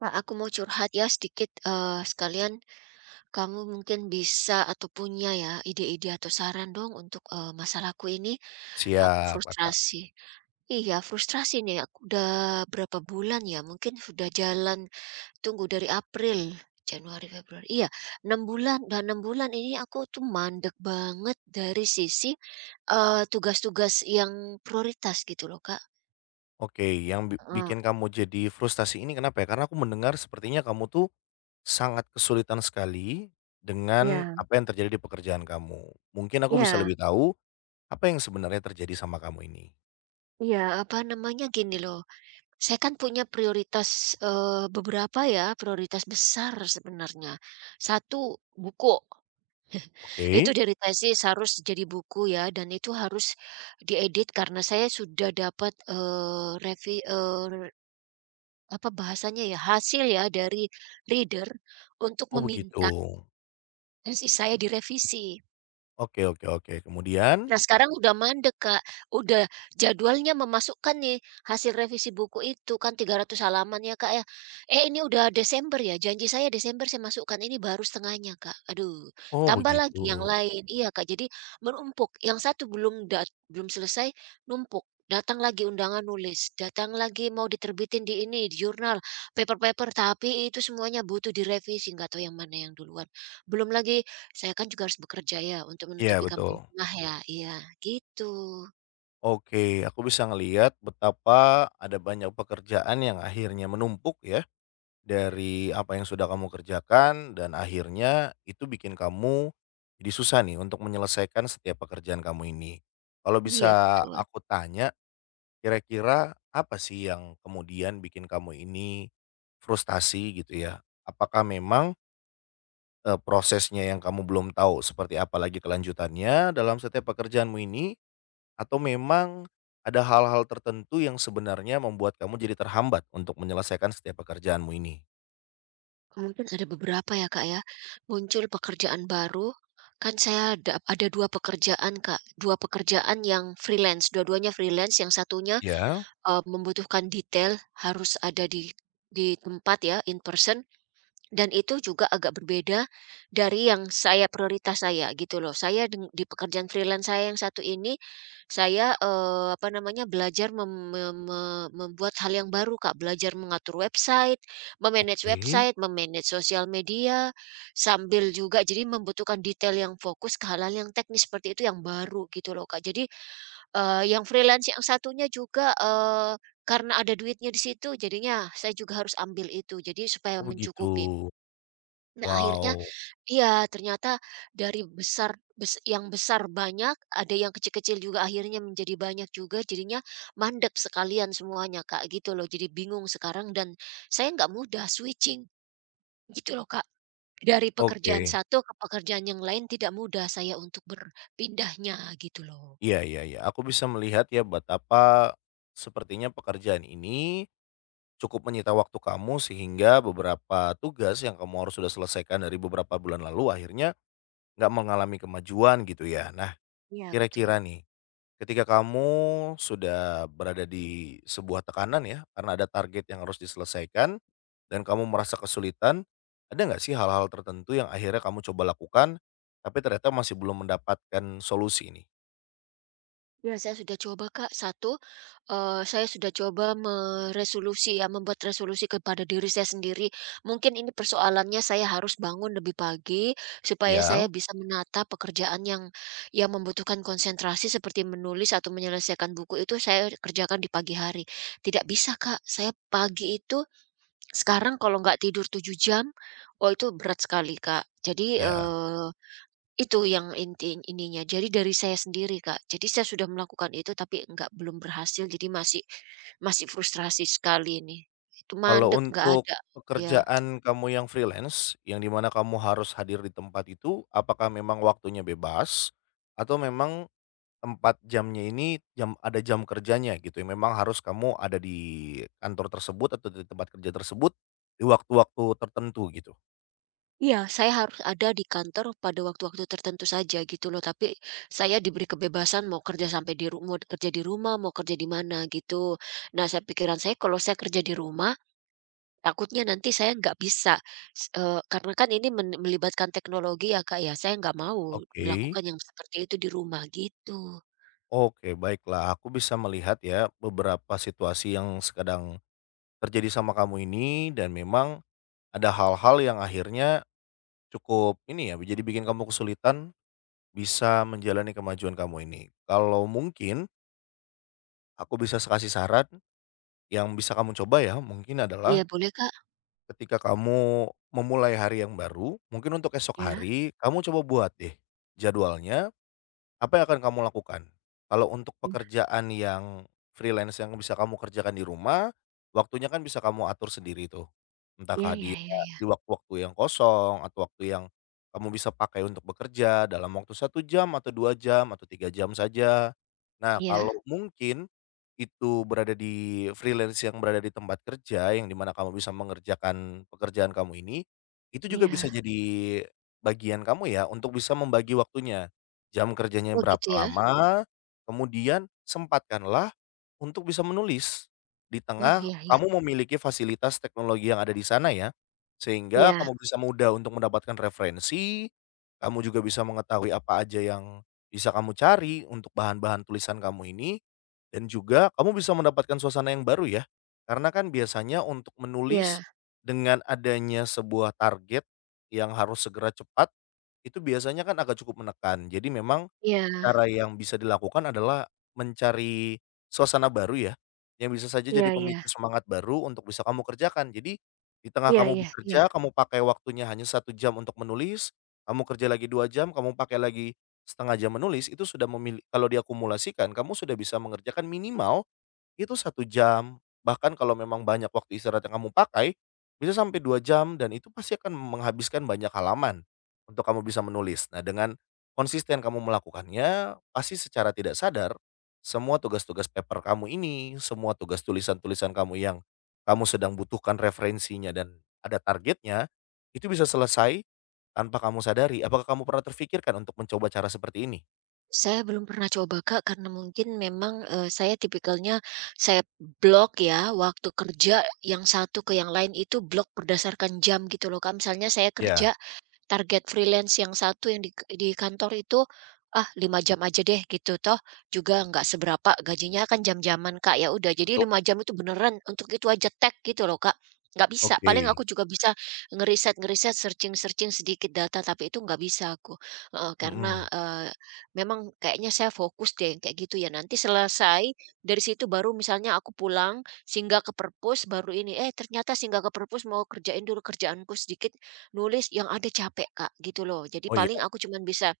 Kak, aku mau curhat ya sedikit, sekalian kamu mungkin bisa atau punya ya ide-ide atau saran dong untuk, masalahku ini. Aku Siap, Kakak. frustrasi. Iya frustrasi nih aku udah berapa bulan ya mungkin sudah jalan tunggu dari April, Januari, Februari, iya 6 bulan, udah 6 bulan ini aku tuh mandek banget dari sisi, tugas-tugas yang prioritas gitu loh, Kak. Oke, yang bi Heeh. bikin kamu jadi frustasi ini kenapa ya? Karena aku mendengar sepertinya kamu tuh sangat kesulitan sekali dengan Ya, apa yang terjadi di pekerjaan kamu. Mungkin aku bisa ya, lebih tahu apa yang sebenarnya terjadi sama kamu ini? iya, apa namanya, gini loh. Saya kan punya prioritas, beberapa ya, prioritas besar sebenarnya. Satu, buku. Itu Oke. dari tesis harus jadi buku ya, dan itu harus diedit karena saya sudah dapat, apa bahasanya ya, hasil ya dari reader untuk Oh, begitu. meminta tesis saya direvisi. Oke, oke, oke. Kemudian? Nah, sekarang udah mandek, Kak. Udah jadwalnya memasukkan nih hasil revisi buku itu, kan 300 halaman ya, Kak, ya. "Eh, ini udah Desember ya, janji saya Desember saya masukkan." Ini baru setengahnya, Kak. Aduh, Oh, tambah lagi yang begitu. lain. Iya, Kak, jadi menumpuk. Yang satu belum selesai, numpuk. Datang lagi undangan nulis, datang lagi mau diterbitin di ini, di jurnal, paper-paper, tapi itu semuanya butuh direvisi, nggak tahu yang mana yang duluan. Belum lagi saya kan juga harus bekerja ya untuk Iya, menutupi kampung betul. tengah ya, iya gitu. Oke, aku bisa ngelihat betapa ada banyak pekerjaan yang akhirnya menumpuk ya, dari apa yang sudah kamu kerjakan dan akhirnya itu bikin kamu jadi susah nih untuk menyelesaikan setiap pekerjaan kamu ini. Kalau Iya bisa betul, aku tanya, kira-kira apa sih yang kemudian bikin kamu ini frustasi gitu ya? Apakah memang, prosesnya yang kamu belum tahu seperti apa lagi kelanjutannya dalam setiap pekerjaanmu ini? Atau memang ada hal-hal tertentu yang sebenarnya membuat kamu jadi terhambat untuk menyelesaikan setiap pekerjaanmu ini? mungkin ada beberapa ya, Kak, ya, muncul pekerjaan baru, kan saya ada 2 pekerjaan, Kak, 2 pekerjaan yang freelance, dua-duanya freelance, yang satunya, Ya. Membutuhkan detail, harus ada di tempat ya, in person. Dan itu juga agak berbeda dari yang saya prioritas saya gitu loh. Saya di pekerjaan freelance saya yang satu ini, saya, apa namanya, belajar mem me me membuat hal yang baru, Kak. Belajar mengatur Oke. website, memanage sosial media, sambil juga jadi membutuhkan detail yang fokus ke hal-hal yang teknis seperti itu yang baru gitu loh, Kak. Jadi, yang freelance yang satunya juga, karena ada duitnya di situ jadinya saya juga harus ambil itu, jadi supaya Oh, begitu. mencukupi. Nah, akhirnya Wow, iya, ternyata dari besar bes yang besar banyak, ada yang kecil-kecil juga akhirnya menjadi banyak juga, jadinya mandek sekalian semuanya, Kak, gitu loh. Jadi bingung sekarang dan saya nggak mudah switching, gitu loh, Kak. Dari pekerjaan oke. satu ke pekerjaan yang lain tidak mudah saya untuk berpindahnya, gitu loh. Iya, iya, iya, aku bisa melihat ya betapa sepertinya pekerjaan ini cukup menyita waktu kamu sehingga beberapa tugas yang kamu harus sudah selesaikan dari beberapa bulan lalu akhirnya nggak mengalami kemajuan gitu ya. Nah, Iya, kira-kira betul. nih, ketika kamu sudah berada di sebuah tekanan ya, karena ada target yang harus diselesaikan dan kamu merasa kesulitan, ada nggak sih hal-hal tertentu yang akhirnya kamu coba lakukan, tapi ternyata masih belum mendapatkan solusi ini? Ya, saya sudah coba, Kak. Satu, saya sudah coba meresolusi ya, membuat resolusi kepada diri saya sendiri. Mungkin ini persoalannya saya harus bangun lebih pagi, supaya Ya, saya bisa menata pekerjaan yang membutuhkan konsentrasi seperti menulis atau menyelesaikan buku itu saya kerjakan di pagi hari. Tidak bisa, Kak, saya pagi itu sekarang kalau nggak tidur 7 jam, oh itu berat sekali, Kak. Jadi, ya. Itu yang inti ininya. Jadi dari saya sendiri, Kak. Jadi saya sudah melakukan itu tapi enggak belum berhasil jadi masih masih frustrasi sekali ini. Itu Kalau mandek, nggak untuk ada, ya. pekerjaan kamu yang freelance, yang dimana kamu harus hadir di tempat itu, apakah memang waktunya bebas atau memang tempat jamnya ini, jam ada jam kerjanya gitu ya, memang harus kamu ada di kantor tersebut atau di tempat kerja tersebut, di waktu-waktu tertentu gitu? Iya, saya harus ada di kantor pada waktu-waktu tertentu saja gitu loh, tapi saya diberi kebebasan mau kerja mau kerja di rumah, mau kerja di mana gitu. Nah, saya pikiran saya kalau saya kerja di rumah, takutnya nanti saya nggak bisa karena kan ini melibatkan teknologi ya, Kak, ya. Saya nggak mau Oke, melakukan yang seperti itu di rumah gitu. oke, baiklah, aku bisa melihat ya beberapa situasi yang sedang terjadi sama kamu ini dan memang ada hal-hal yang akhirnya cukup ini ya, jadi bikin kamu kesulitan bisa menjalani kemajuan kamu ini. Kalau mungkin aku bisa kasih saran yang bisa kamu coba ya mungkin Iya, adalah boleh, Kak? ketika kamu memulai hari yang baru, mungkin untuk esok Iya. hari kamu coba buat deh jadwalnya, apa yang akan kamu lakukan? Kalau untuk pekerjaan yang freelance yang bisa kamu kerjakan di rumah, waktunya kan bisa kamu atur sendiri tuh. Iya, Entahkah iya, dia iya, iya. di waktu-waktu yang kosong atau waktu yang kamu bisa pakai untuk bekerja dalam waktu satu jam atau 2 jam atau 3 jam saja. Nah, Iya, kalau mungkin itu berada di freelance yang berada di tempat kerja yang dimana kamu bisa mengerjakan pekerjaan kamu ini, itu juga bisa iya. jadi bagian kamu ya untuk bisa membagi waktunya. Jam kerjanya Oh, berapa gitu ya. lama, kemudian sempatkanlah untuk bisa menulis. Di Oh, tengah iya, iya. kamu memiliki fasilitas teknologi yang ada di sana ya, sehingga Iya, kamu bisa mudah untuk mendapatkan referensi, kamu juga bisa mengetahui apa aja yang bisa kamu cari untuk bahan-bahan tulisan kamu ini, dan juga kamu bisa mendapatkan suasana yang baru ya. Karena kan biasanya untuk iya, menulis dengan adanya sebuah target yang harus segera cepat, itu biasanya kan agak cukup menekan. Jadi memang iya. cara yang bisa dilakukan adalah mencari suasana baru ya, yang bisa saja Iya, jadi iya. pemicu semangat baru untuk bisa kamu kerjakan. Jadi, di tengah Iya, kamu iya, iya. bekerja, kamu pakai waktunya hanya satu jam untuk menulis, kamu kerja lagi 2 jam, kamu pakai lagi setengah jam menulis, itu sudah kalau diakumulasikan, kamu sudah bisa mengerjakan minimal itu satu jam, bahkan kalau memang banyak waktu istirahat yang kamu pakai, bisa sampai 2 jam dan itu pasti akan menghabiskan banyak halaman untuk kamu bisa menulis. Nah, dengan konsisten kamu melakukannya, pasti secara tidak sadar semua tugas-tugas paper kamu ini, semua tugas tulisan-tulisan kamu yang kamu sedang butuhkan referensinya dan ada targetnya, itu bisa selesai tanpa kamu sadari. Apakah kamu pernah terfikirkan untuk mencoba cara seperti ini? Saya belum pernah coba, Kak, karena mungkin memang, saya tipikalnya saya blok ya, waktu kerja yang satu ke yang lain itu blok berdasarkan jam gitu loh, Kak. Misalnya saya kerja. Ya, Target freelance yang satu yang di kantor itu, ah 5 jam aja deh gitu, toh juga nggak seberapa gajinya kan jam-jaman, Kak, ya udah jadi betul. 5 jam itu beneran untuk itu aja tag gitu loh, Kak, nggak bisa. Paling Oke. aku juga bisa ngeriset-ngeriset, searching-searching sedikit data, tapi itu nggak bisa aku, heeh, karena, Mhm. Memang kayaknya saya fokus deh yang kayak gitu ya. Nanti selesai dari situ baru misalnya aku pulang, singgah ke perpus baru ini, eh ternyata singgah ke perpus mau kerjain dulu kerjaanku sedikit, nulis yang ada capek, Kak, gitu loh. Jadi Oh, iya, paling aku cuman bisa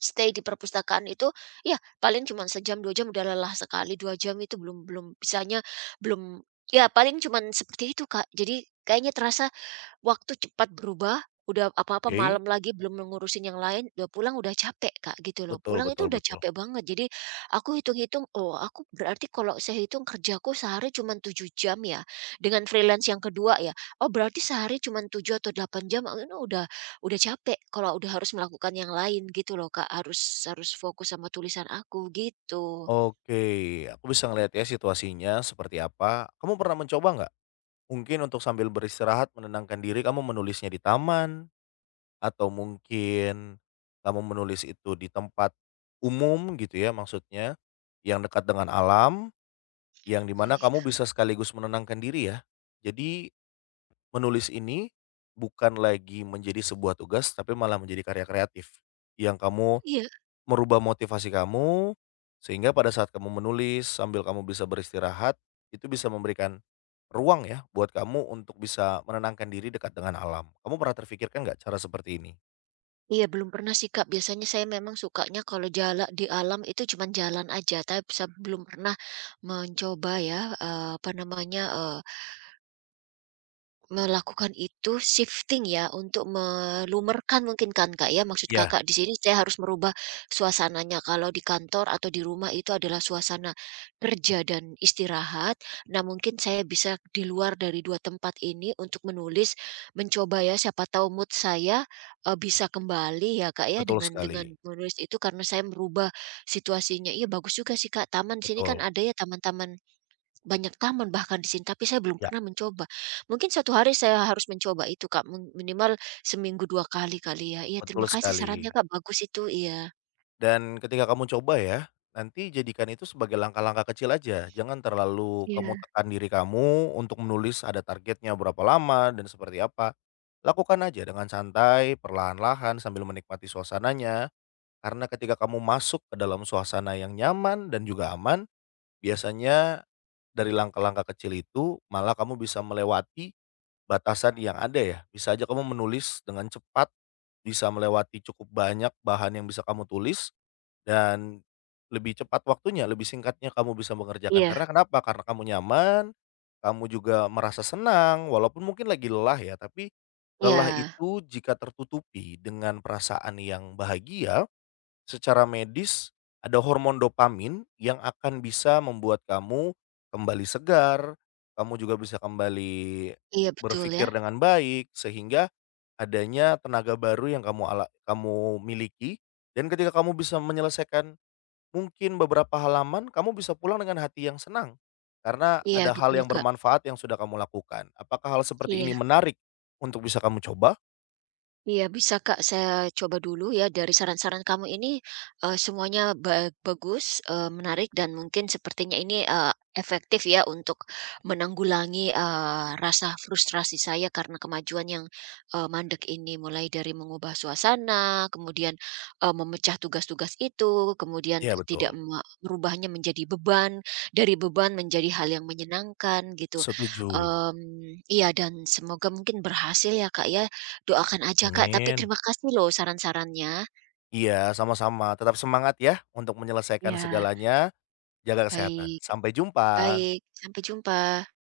stay di perpustakaan itu, ya paling cuman sejam, 2 jam udah lelah sekali, 2 jam itu belum belum bisanya belum ya paling cuman seperti itu, Kak. Jadi kayaknya terasa waktu cepat berubah, udah apa-apa oke. malam lagi belum ngurusin yang lain, udah pulang udah capek, Kak, gitu loh. Betul, Pulang itu betul, udah betul. capek banget. Jadi aku hitung-hitung, oh aku berarti kalau saya hitung kerjaku sehari cuma 7 jam ya, dengan freelance yang kedua ya. Oh berarti sehari cuma 7 atau 8 jam, ah, ini udah capek kalau udah harus melakukan yang lain gitu loh, Kak. Harus harus fokus sama tulisan aku gitu. Oke, aku bisa ngelihat ya situasinya seperti apa. Kamu pernah mencoba nggak? Mungkin untuk sambil beristirahat menenangkan diri kamu menulisnya di taman atau mungkin kamu menulis itu di tempat umum gitu ya maksudnya, yang dekat dengan alam, yang Oh, dimana iya. kamu bisa sekaligus menenangkan diri ya. Jadi menulis ini bukan lagi menjadi sebuah tugas tapi malah menjadi karya kreatif yang kamu Iya. merubah motivasi kamu, sehingga pada saat kamu menulis sambil kamu bisa beristirahat, itu bisa memberikan ruang ya buat kamu untuk bisa menenangkan diri dekat dengan alam. Kamu pernah terfikirkan nggak cara seperti ini? Iya, belum pernah sih, Kak. Biasanya saya memang sukanya kalau jalan di alam itu cuman jalan aja, tapi saya belum pernah mencoba ya, apa namanya, eh, melakukan itu shifting ya, untuk melumerkan mungkin kan, Kak, ya? Maksud Iya, Kakak di sini saya harus merubah suasananya. Kalau di kantor atau di rumah itu adalah suasana kerja dan istirahat. Nah, mungkin saya bisa di luar dari 2 tempat ini untuk menulis, mencoba ya, siapa tahu mood saya, bisa kembali ya, Kak, ya, betul dengan sekali, menulis itu karena saya merubah situasinya. Iya, bagus juga sih, Kak, taman, sini kan betul. ada ya taman-taman banyak taman bahkan di sini, tapi saya belum Ya, pernah mencoba. Mungkin suatu hari saya harus mencoba itu, Kak, minimal seminggu 2 kali kali ya. Iya, betul terima kasih sarannya, sekali. Kak, bagus itu, iya. Dan ketika kamu coba ya, nanti jadikan itu sebagai langkah-langkah kecil aja. Jangan terlalu kamu Iya. tekan diri kamu untuk menulis ada targetnya berapa lama dan seperti apa. Lakukan aja dengan santai, perlahan-lahan sambil menikmati suasananya. Karena ketika kamu masuk ke dalam suasana yang nyaman dan juga aman, biasanya dari langkah-langkah kecil itu malah kamu bisa melewati batasan yang ada ya. Bisa aja kamu menulis dengan cepat, bisa melewati cukup banyak bahan yang bisa kamu tulis dan lebih cepat waktunya, lebih singkatnya kamu bisa mengerjakan. Iya, Karena kenapa? Karena kamu nyaman, kamu juga merasa senang walaupun mungkin lagi lelah ya, tapi lelah iya, itu jika tertutupi dengan perasaan yang bahagia. Secara medis ada hormon dopamin yang akan bisa membuat kamu kembali segar, kamu juga bisa kembali iya, betul berpikir ya. dengan baik sehingga adanya tenaga baru yang kamu miliki dan ketika kamu bisa menyelesaikan mungkin beberapa halaman, kamu bisa pulang dengan hati yang senang karena Iya, ada hal betul, yang Kak. bermanfaat yang sudah kamu lakukan. Apakah hal seperti Iya. ini menarik untuk bisa kamu coba? Iya bisa, Kak, saya coba dulu ya dari saran-saran kamu ini, semuanya bagus, menarik dan mungkin sepertinya ini, efektif ya untuk menanggulangi, rasa frustrasi saya karena kemajuan yang, mandek ini. Mulai dari mengubah suasana, kemudian, memecah tugas-tugas itu, kemudian Ya, tidak betul. Merubahnya menjadi beban, dari beban menjadi hal yang menyenangkan gitu. Setuju. Iya dan semoga mungkin berhasil ya, Kak, ya, doakan aja, Kak, tapi Amin. terima kasih loh saran-sarannya. Iya, sama-sama. Tetap semangat ya untuk menyelesaikan Ya. segalanya. Jaga kesehatan. Baik, Sampai jumpa. baik, sampai jumpa.